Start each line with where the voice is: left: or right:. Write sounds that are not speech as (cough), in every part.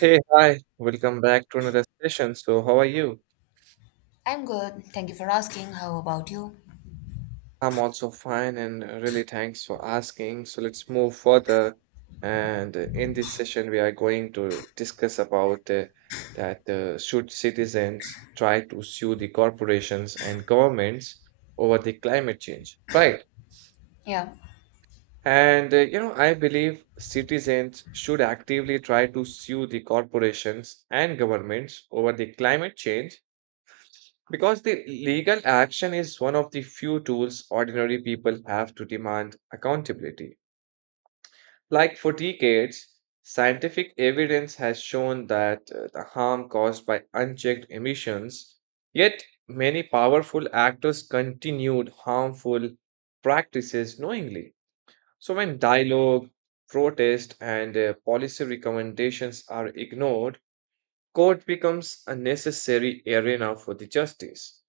right: Hey, hi, welcome back to another session. So, how are you?
left: I'm good. Thank you for asking. How about you?
right: I'm also fine and really thanks for asking. So, let's move further. And In this session, we are going to discuss about that should citizens try to sue the corporations and governments over the climate change, right?
left: Yeah.
right: I believe citizens should actively try to sue the corporations and governments over the climate change, because the legal action is one of the few tools ordinary people have to demand accountability. Like for decades, scientific evidence has shown that the harm caused by unchecked emissions, yet, many powerful actors continued harmful practices knowingly. So, when dialogue, protest, and policy recommendations are ignored, court becomes a necessary arena for the justice.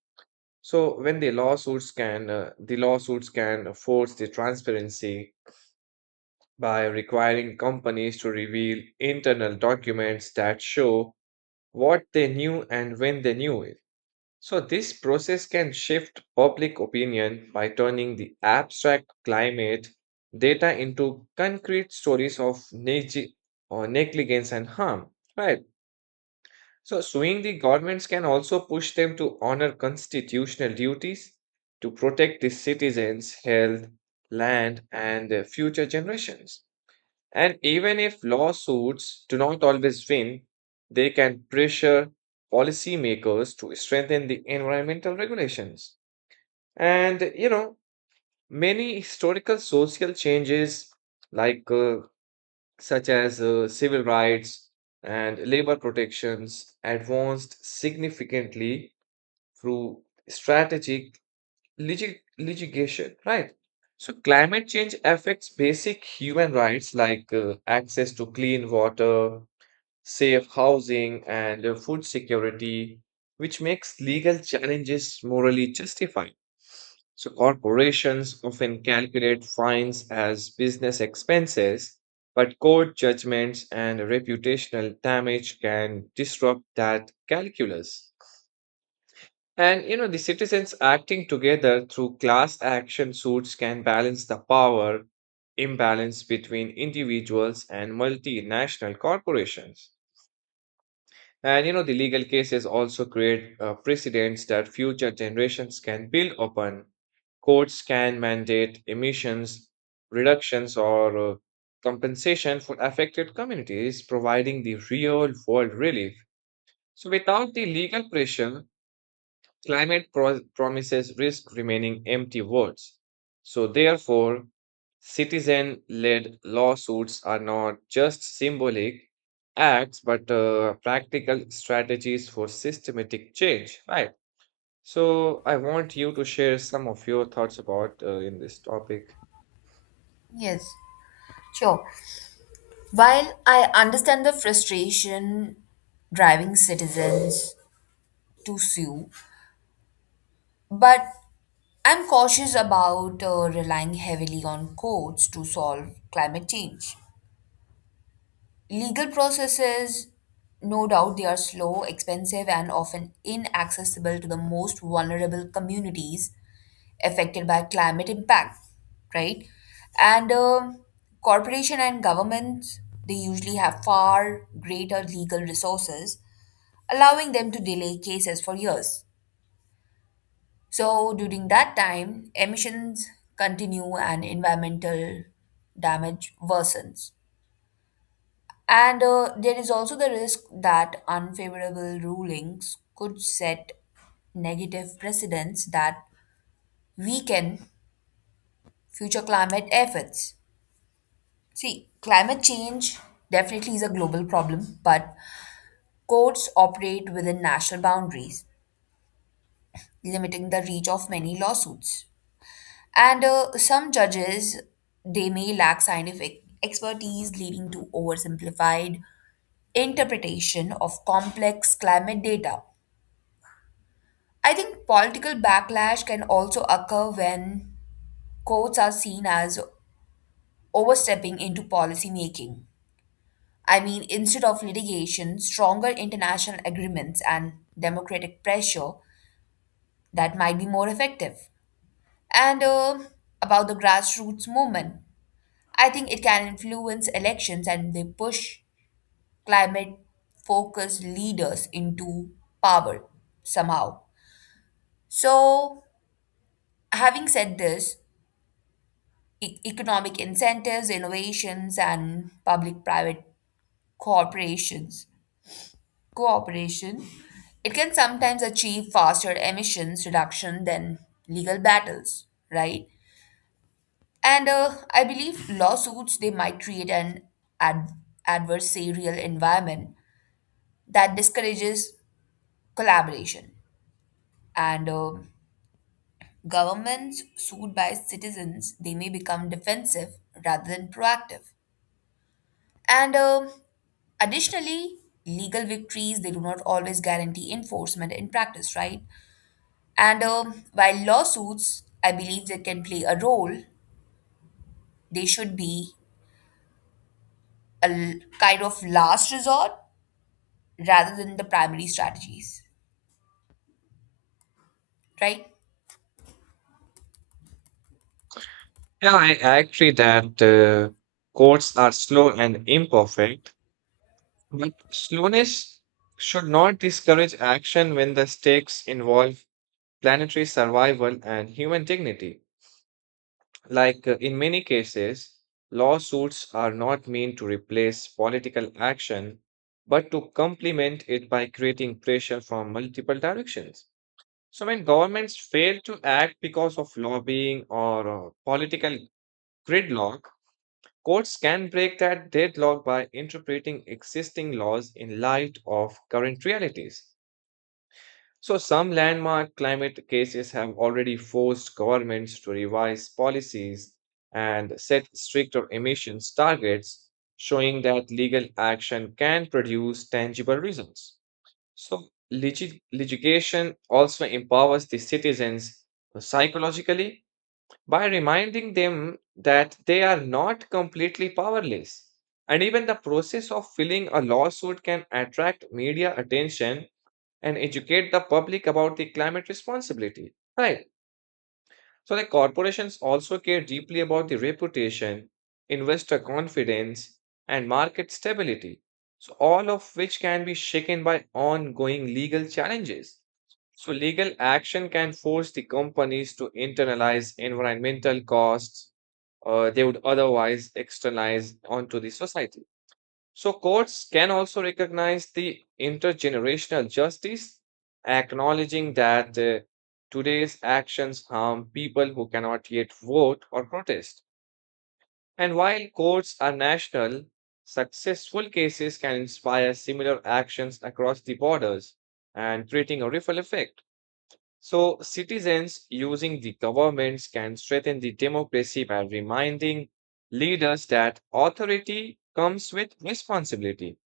right: So when the lawsuits can force the transparency by requiring companies to reveal internal documents that show what they knew and when they knew it. So this process can shift public opinion by turning the abstract climate data into concrete stories of neg- or negligence and harm, right? So, suing the governments can also push them to honor constitutional duties to protect the citizens' health, land, and future generations. And even if lawsuits do not always win, they can pressure policymakers to strengthen the environmental regulations. And, you know, many historical social changes like uh, such as civil rights and labor protections, advanced significantly through strategic litigation, right? So, climate change affects basic human rights like access to clean water, safe housing, and food security, which makes legal challenges morally justified. So, corporations often calculate fines as business expenses, but court judgments and reputational damage can disrupt that calculus. And you know, the citizens acting together through class action suits can balance the power imbalance between individuals and multinational corporations. And you know, the legal cases also create precedents that future generations can build upon. Courts can mandate emissions reductions or compensation for affected communities, providing the real world relief. So, without the legal pressure, climate promises risk remaining empty words. So, therefore, citizen led lawsuits are not just symbolic acts but practical strategies for systematic change, right? So, I want you to share some of your thoughts about in this topic.
left: Yes. Sure. While I understand the frustration driving citizens to sue, but I'm cautious about relying heavily on courts to solve climate change. Legal processes, no doubt, they are slow, expensive, and often inaccessible to the most vulnerable communities affected by climate impact, right? And Corporation and governments they usually have far greater legal resources, allowing them to delay cases for years. So during that time, emissions continue and environmental damage worsens. And there is also the risk that unfavorable rulings could set negative precedents that weaken future climate efforts. See, climate change definitely is a global problem, but courts operate within national boundaries, limiting the reach of many lawsuits. And some judges, they may lack scientific expertise, leading to oversimplified interpretation of complex climate data. I think political backlash can also occur when courts are seen as overstepping into policy making. I mean, instead of litigation, stronger international agreements and democratic pressure that might be more effective. And about the grassroots movement, I think it can influence elections and they push climate focused leaders into power somehow. So, having said this, economic incentives, innovations, and public private corporations cooperation, it can sometimes achieve faster emissions reduction than legal battles, right? And I believe lawsuits they might create an ad- adversarial environment that discourages collaboration. And governments sued by citizens they may become defensive rather than proactive. And additionally, legal victories they do not always guarantee enforcement in practice, right? And while lawsuits, I believe they can play a role, they should be kind of last resort rather than the primary strategies, right?
right: Yeah, I agree that courts are slow and imperfect, but slowness should not discourage action when the stakes involve planetary survival and human dignity. Like in many cases, lawsuits are not meant to replace political action, but to complement it by creating pressure from multiple directions. So when governments fail to act because of lobbying or political gridlock, courts can break that deadlock by interpreting existing laws in light of current realities. So, some landmark climate cases have already forced governments to revise policies and set stricter emissions targets, showing that legal action can produce tangible results. So, litigation also empowers the citizens psychologically by reminding them that they are not completely powerless. And even the process of filing a lawsuit can attract media attention and educate the public about the climate responsibility. Right. So the corporations also care deeply about the reputation, investor confidence, and market stability. So all of which can be shaken by ongoing legal challenges. So legal action can force the companies to internalize environmental costs they would otherwise externalize onto the society. So courts can also recognize the intergenerational justice, acknowledging that today's actions harm people who cannot yet vote or protest. And while courts are national, successful cases can inspire similar actions across the borders and creating a ripple effect. So citizens using the governments can strengthen the democracy by reminding leaders that authority comes with responsibility.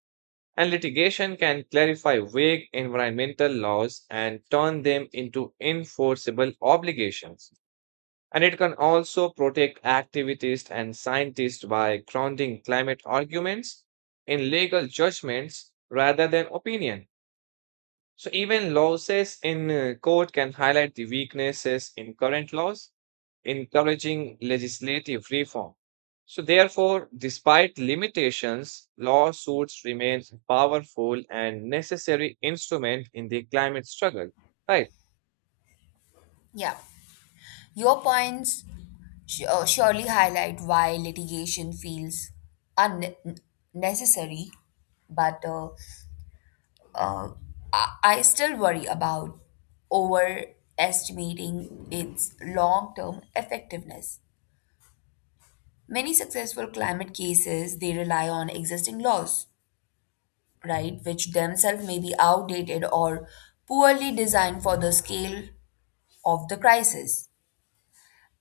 right: And litigation can clarify vague environmental laws and turn them into enforceable obligations. And it can also protect activists and scientists by grounding climate arguments in legal judgments rather than opinion. So even losses in court can highlight the weaknesses in current laws, encouraging legislative reform. So therefore, despite limitations, lawsuits remain a powerful and necessary instrument in the climate struggle. Right.
left: Yeah. Your points surely highlight why litigation feels unnecessary, but uh, I still worry about overestimating its long term effectiveness. Many successful climate cases they rely on existing laws, right, which themselves may be outdated or poorly designed for the scale of the crisis.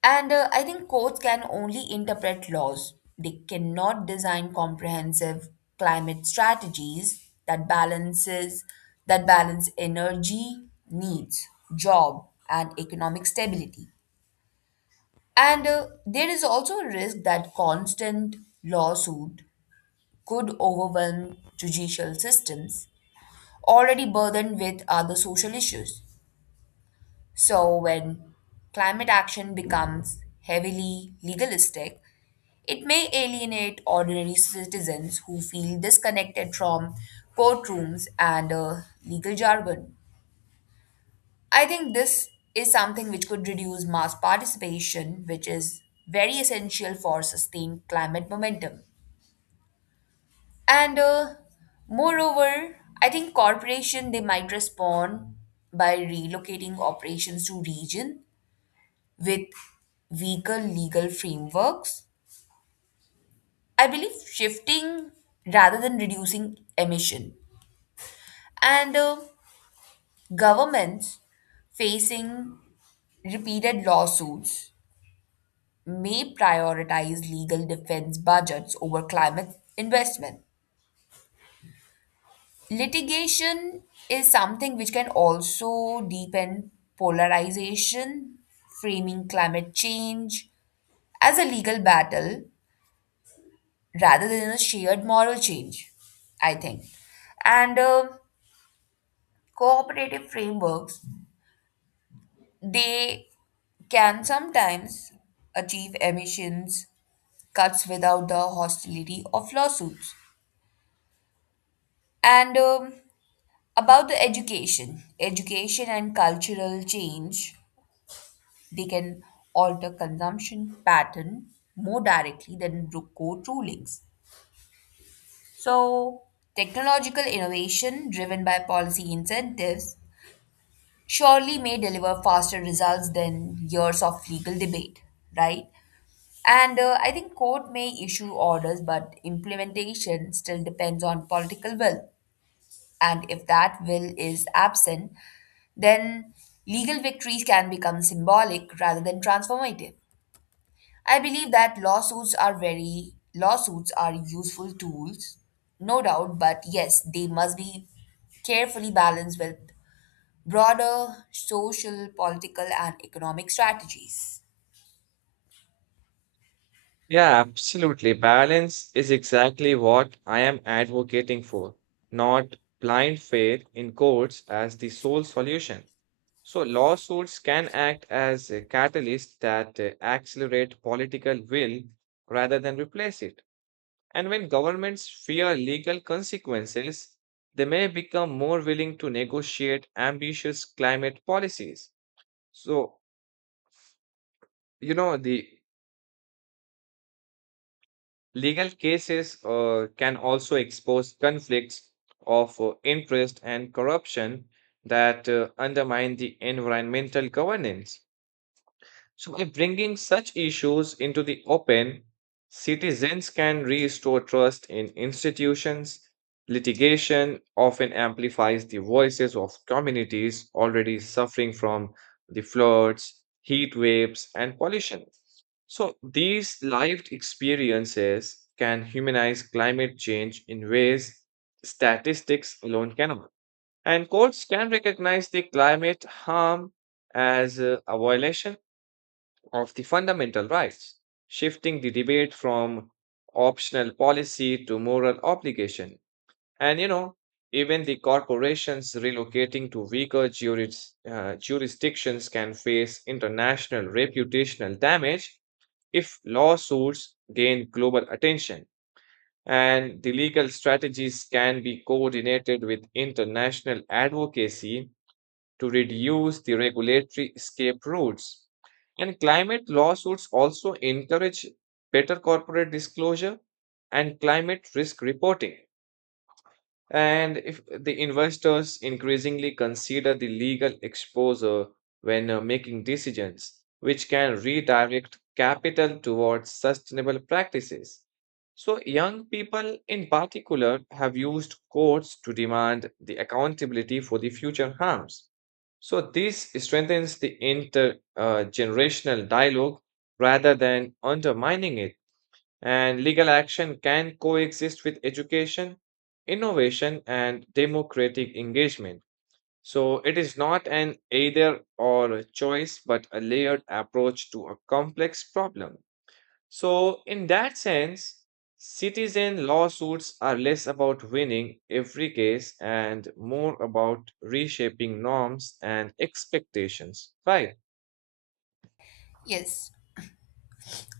left: And I think courts can only interpret laws. They cannot design comprehensive climate strategies that balances that balance energy needs, job and economic stability. And there is also a risk that constant lawsuit could overwhelm judicial systems already burdened with other social issues. So, when climate action becomes heavily legalistic, it may alienate ordinary citizens who feel disconnected from courtrooms and legal jargon. I think this is something which could reduce mass participation, which is very essential for sustained climate momentum. And moreover, I think corporation they might respond by relocating operations to region with weaker legal frameworks, I believe shifting rather than reducing emission. And governments facing repeated lawsuits may prioritize legal defense budgets over climate investment. Litigation is something which can also deepen polarization, framing climate change as a legal battle rather than a shared moral change, I think. And cooperative frameworks, they can sometimes achieve emissions cuts without the hostility of lawsuits. And about the education and cultural change. They can alter consumption pattern more directly than court rulings. So, technological innovation driven by policy incentives surely may deliver faster results than years of legal debate, right? And I think court may issue orders, but implementation still depends on political will. And if that will is absent, then legal victories can become symbolic rather than transformative. I believe that lawsuits are useful tools, no doubt, but yes, they must be carefully balanced with broader social, political and economic strategies.
right: Yeah, absolutely. Balance is exactly what I am advocating for, not blind faith in courts as the sole solution. So lawsuits can act as a catalyst that accelerate political will rather than replace it. And when governments fear legal consequences, they may become more willing to negotiate ambitious climate policies. So, you know, the legal cases can also expose conflicts of interest and corruption that undermine the environmental governance. So, by bringing such issues into the open, citizens can restore trust in institutions. Litigation often amplifies the voices of communities already suffering from the floods, heat waves, and pollution. So, these lived experiences can humanize climate change in ways statistics alone cannot. And courts can recognize the climate harm as a violation of the fundamental rights, shifting the debate from optional policy to moral obligation. And you know, even the corporations relocating to weaker jurisdictions can face international reputational damage if lawsuits gain global attention. And the legal strategies can be coordinated with international advocacy to reduce the regulatory escape routes. And climate lawsuits also encourage better corporate disclosure and climate risk reporting. And if the investors increasingly consider the legal exposure when making decisions, which can redirect capital towards sustainable practices. So, young people in particular have used courts to demand the accountability for the future harms. So this strengthens the intergenerational dialogue rather than undermining it. And legal action can coexist with education, innovation, and democratic engagement. So it is not an either or choice, but a layered approach to a complex problem. So, in that sense, citizen lawsuits are less about winning every case and more about reshaping norms and expectations, right?
left: Yes,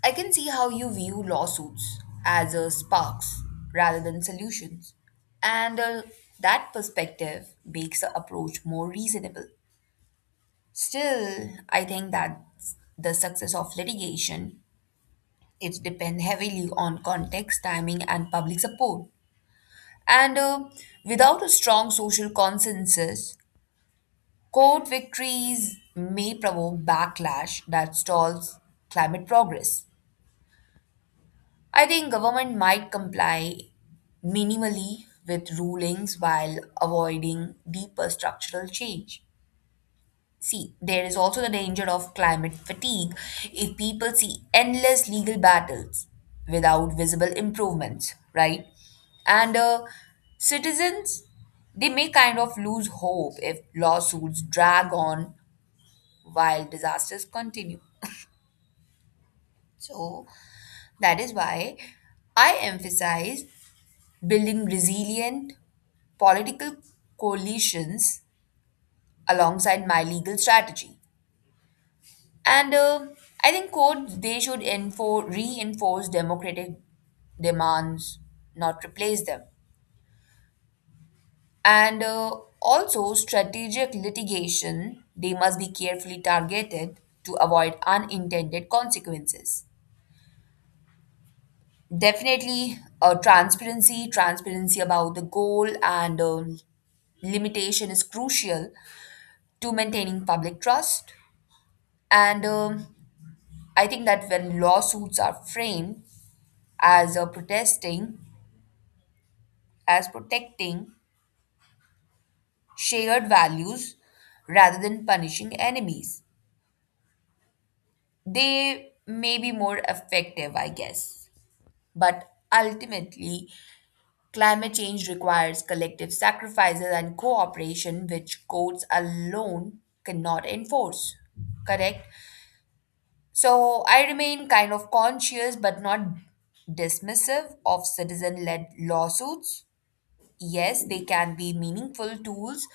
left: I can see how you view lawsuits as sparks rather than solutions. And that perspective makes the approach more reasonable. Still, I think that the success of litigation, it depends heavily on context, timing, and public support. And without a strong social consensus, court victories may provoke backlash that stalls climate progress. I think government might comply minimally with rulings while avoiding deeper structural change. See, there is also the danger of climate fatigue if people see endless legal battles without visible improvements, right? And citizens, they may kind of lose hope if lawsuits drag on while disasters continue. So that is why I emphasize building resilient political coalitions alongside my legal strategy. And I think courts they should reinforce democratic demands, not replace them. And also strategic litigation they must be carefully targeted to avoid unintended consequences. Definitely, transparency about the goal and limitation is crucial to maintaining public trust. And I think that when lawsuits are framed, as a protesting as protecting shared values rather than punishing enemies, they may be more effective, I guess. But ultimately, climate change requires collective sacrifices and cooperation which courts alone cannot enforce, correct? So I remain kind of conscious but not dismissive of citizen led lawsuits. Yes, they can be meaningful tools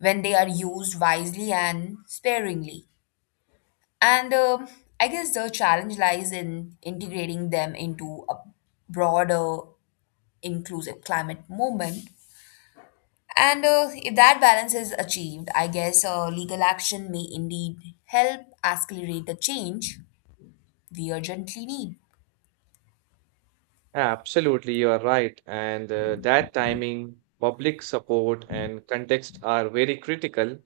left: when they are used wisely and sparingly. And I guess the challenge lies in integrating them into a broader inclusive climate movement. And if that balance is achieved, I guess legal action may indeed help accelerate the change we urgently need.
right: Absolutely, you are right. And That timing, public support, and context are very critical.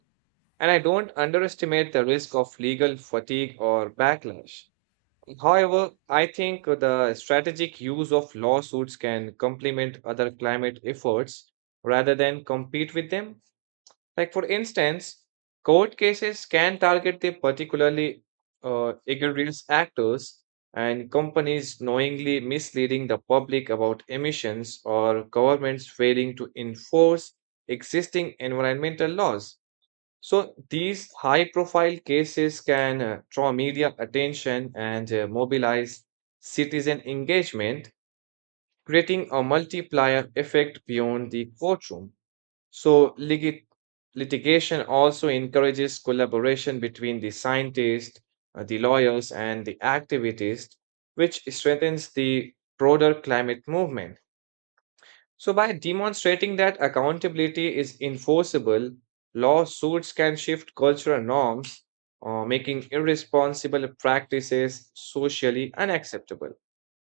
right: And I don't underestimate the risk of legal fatigue or backlash. However, I think the strategic use of lawsuits can complement other climate efforts rather than compete with them. Like, for instance, court cases can target the particularly egregious actors and companies knowingly misleading the public about emissions or governments failing to enforce existing environmental laws. So these high profile cases can draw media attention and mobilize citizen engagement, creating a multiplier effect beyond the courtroom. So litigation also encourages collaboration between the scientists, the lawyers, and the activists, which strengthens the broader climate movement. So, by demonstrating that accountability is enforceable, lawsuits can shift cultural norms, making irresponsible practices socially unacceptable.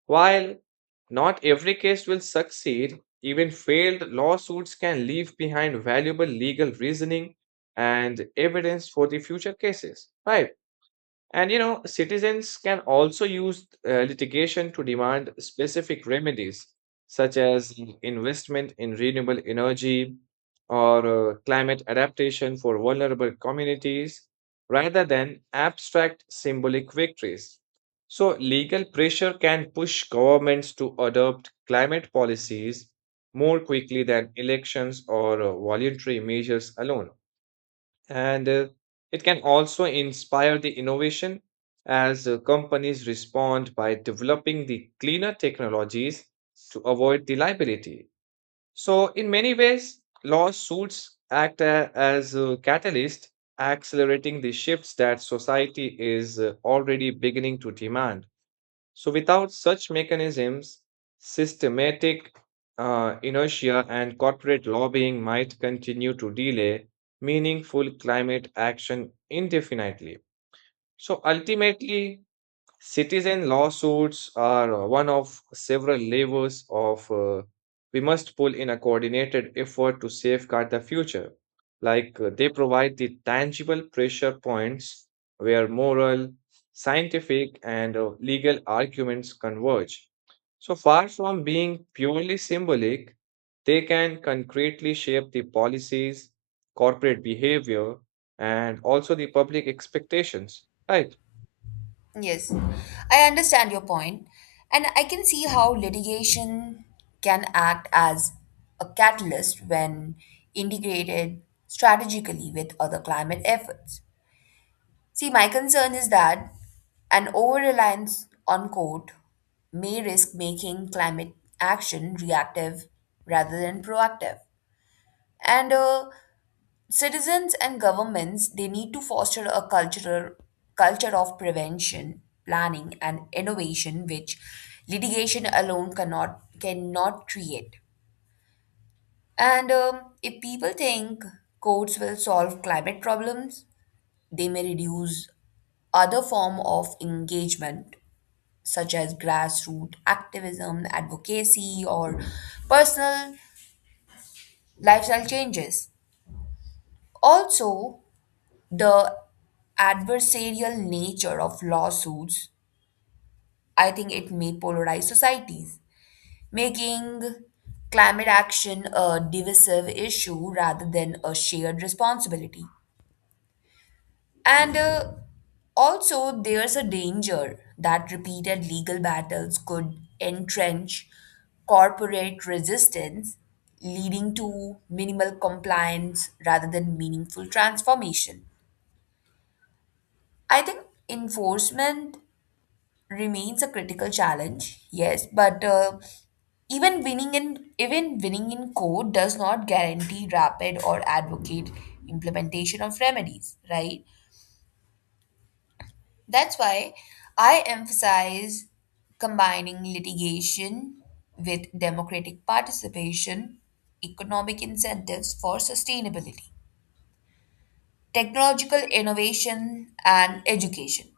right: While not every case will succeed, even failed lawsuits can leave behind valuable legal reasoning and evidence for the future cases, right? And you know, citizens can also use litigation to demand specific remedies, such as investment in renewable energy or climate adaptation for vulnerable communities, rather than abstract symbolic victories. So, legal pressure can push governments to adopt climate policies more quickly than elections or voluntary measures alone. And It can also inspire the innovation as companies respond by developing the cleaner technologies to avoid the liability. So, in many ways, lawsuits as a catalyst, accelerating the shifts that society is already beginning to demand. So, without such mechanisms, systematic inertia and corporate lobbying might continue to delay meaningful climate action indefinitely. So, ultimately, citizen lawsuits are one of several levers of we must pull in a coordinated effort to safeguard the future. Like they provide the tangible pressure points where moral, scientific, and legal arguments converge. So far from being purely symbolic, they can concretely shape the policies, corporate behavior, and also the public expectations, right?
left: Yes, I understand your point, and I can see how litigation can act as a catalyst when integrated strategically with other climate efforts. See, my concern is that an over reliance on court may risk making climate action reactive rather than proactive. And citizens and governments, they need to foster a cultural culture of prevention, planning, and innovation, which litigation alone cannot create. And if people think courts will solve climate problems, they may reduce other form of engagement such as grassroots activism, advocacy, or personal lifestyle changes. Also, the adversarial nature of lawsuits, I think it may polarize societies, making climate action a divisive issue rather than a shared responsibility. And also, there's a danger that repeated legal battles could entrench corporate resistance, leading to minimal compliance rather than meaningful transformation. I think enforcement remains a critical challenge, yes, but even winning in court does not guarantee rapid or advocate implementation of remedies, right? That's why I emphasize combining litigation with democratic participation, economic incentives for sustainability, technological innovation, and education.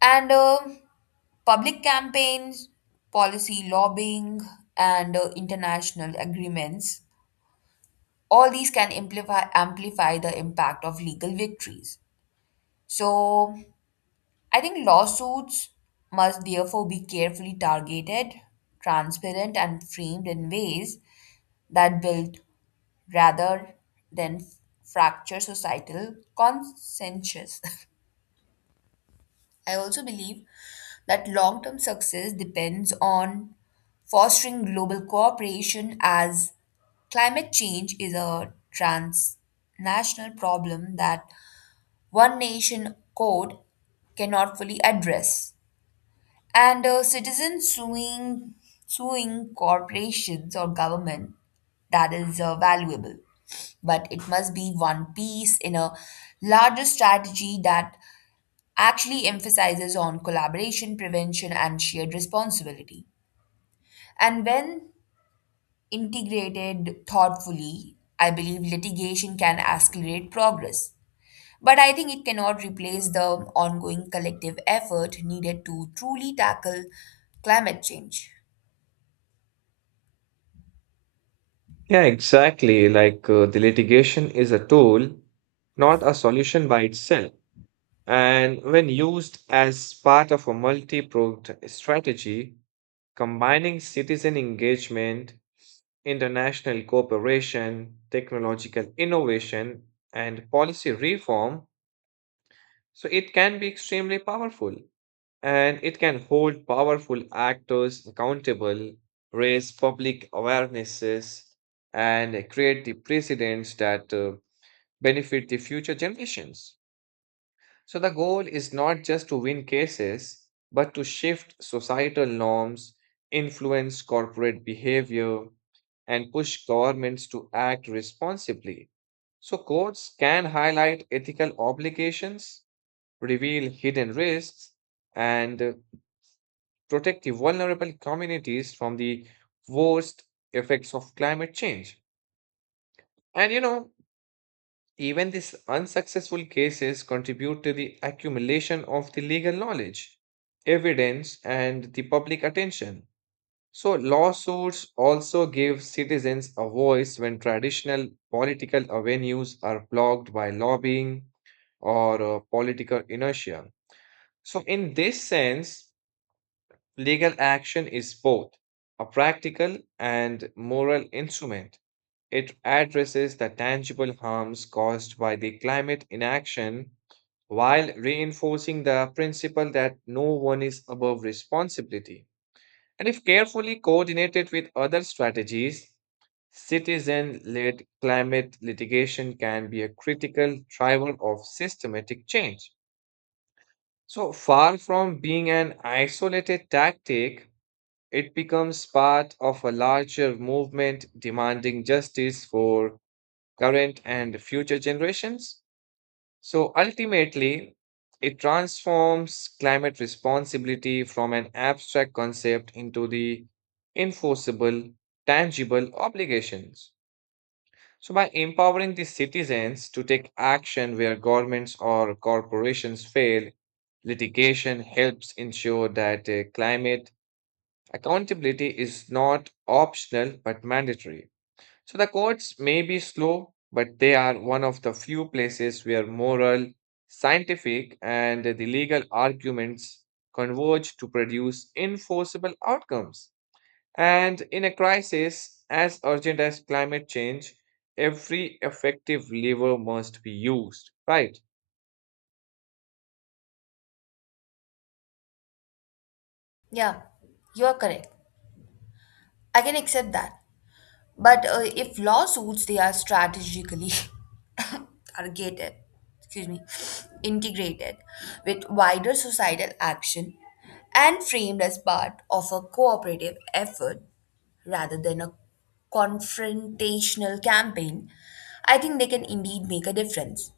left: And public campaigns, policy lobbying, and international agreements, all these can amplify the impact of legal victories. So, I think lawsuits must therefore be carefully targeted, transparent, and framed in ways that build rather than fracture societal consensus. (laughs) I also believe that long term success depends on fostering global cooperation as climate change is a transnational problem that one nation code cannot fully address. And suing corporations or government, that is valuable. But it must be one piece in a larger strategy that actually emphasizes on collaboration, prevention, and shared responsibility. And when integrated thoughtfully, I believe litigation can accelerate progress. But I think it cannot replace the ongoing collective effort needed to truly tackle climate change.
right: Yeah, exactly. Like the litigation is a tool, not a solution by itself. And when used as part of a multi-pronged strategy, combining citizen engagement, international cooperation, technological innovation, and policy reform, so it can be extremely powerful and it can hold powerful actors accountable, raise public awarenesses, and create the precedents that benefit the future generations. So, the goal is not just to win cases, but to shift societal norms, influence corporate behavior, and push governments to act responsibly. So, courts can highlight ethical obligations, reveal hidden risks, and protect the vulnerable communities from the worst effects of climate change. And you know, even these unsuccessful cases contribute to the accumulation of the legal knowledge, evidence, and the public attention. So, lawsuits also give citizens a voice when traditional political avenues are blocked by lobbying or political inertia. So, in this sense, legal action is both a practical and moral instrument. It addresses the tangible harms caused by the climate inaction while reinforcing the principle that no one is above responsibility. And if carefully coordinated with other strategies, citizen led climate litigation can be a critical driver of systematic change. So far from being an isolated tactic, it becomes part of a larger movement demanding justice for current and future generations. So ultimately, it transforms climate responsibility from an abstract concept into the enforceable, tangible obligations. So, by empowering the citizens to take action where governments or corporations fail, litigation helps ensure that climate accountability is not optional but mandatory. So the courts may be slow, but they are one of the few places where moral, scientific, and the legal arguments converge to produce enforceable outcomes. And in a crisis as urgent as climate change, every effective lever must be used, right?
left: Yeah, you are correct. I can accept that. But if lawsuits, they are strategically (laughs) targeted, excuse me, integrated with wider societal action and framed as part of a cooperative effort rather than a confrontational campaign, I think they can indeed make a difference.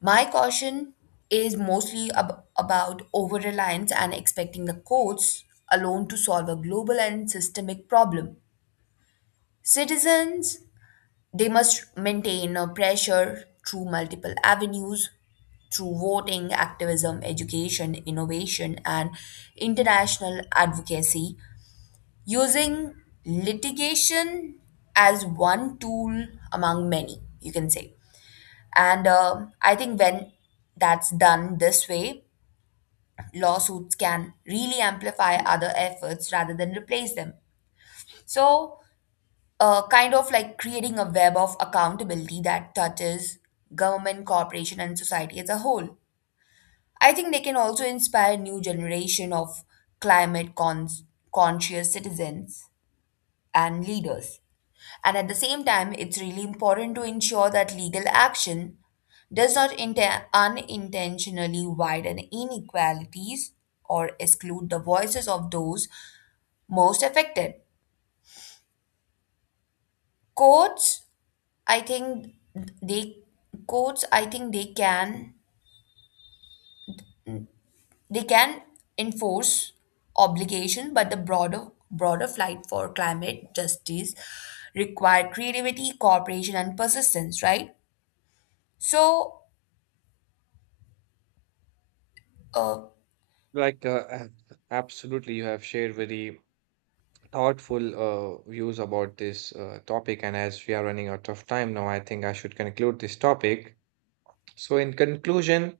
left: My caution is mostly about over reliance and expecting the courts alone to solve a global and systemic problem. Citizens they must maintain a pressure through multiple avenues, through voting, activism, education, innovation, and international advocacy, using litigation as one tool among many, you can say. And I think when that's done this way, lawsuits can really amplify other efforts rather than replace them. So, kind of like creating a web of accountability that touches government, corporation, and society as a whole. I think they can also inspire a new generation of climate cons- conscious citizens and leaders. And at the same time, it's really important to ensure that legal action does not unintentionally widen inequalities or exclude the voices of those most affected. Courts I think they Courts, I think, they can they can enforce obligation, but the broader fight for climate justice require creativity, cooperation, and persistence, right? So, uh,
right: Like, absolutely, you have shared very thoughtful views about this topic. And as we are running out of time now, I think I should conclude this topic. So, in conclusion,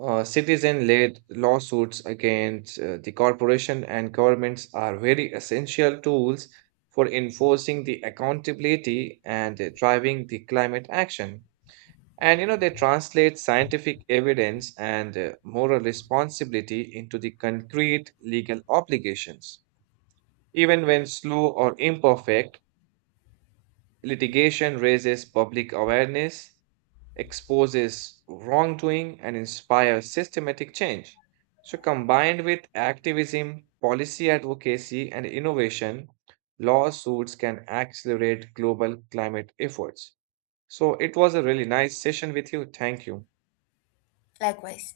right: citizen led lawsuits against the corporation and governments are very essential tools for enforcing the accountability and driving the climate action. And you know, they translate scientific evidence and moral responsibility into the concrete legal obligations. Even when slow or imperfect, litigation raises public awareness, exposes wrongdoing, and inspires systematic change. So, combined with activism, policy advocacy, and innovation, lawsuits can accelerate global climate efforts. So, it was a really nice session with you. Thank you.
left: likewise.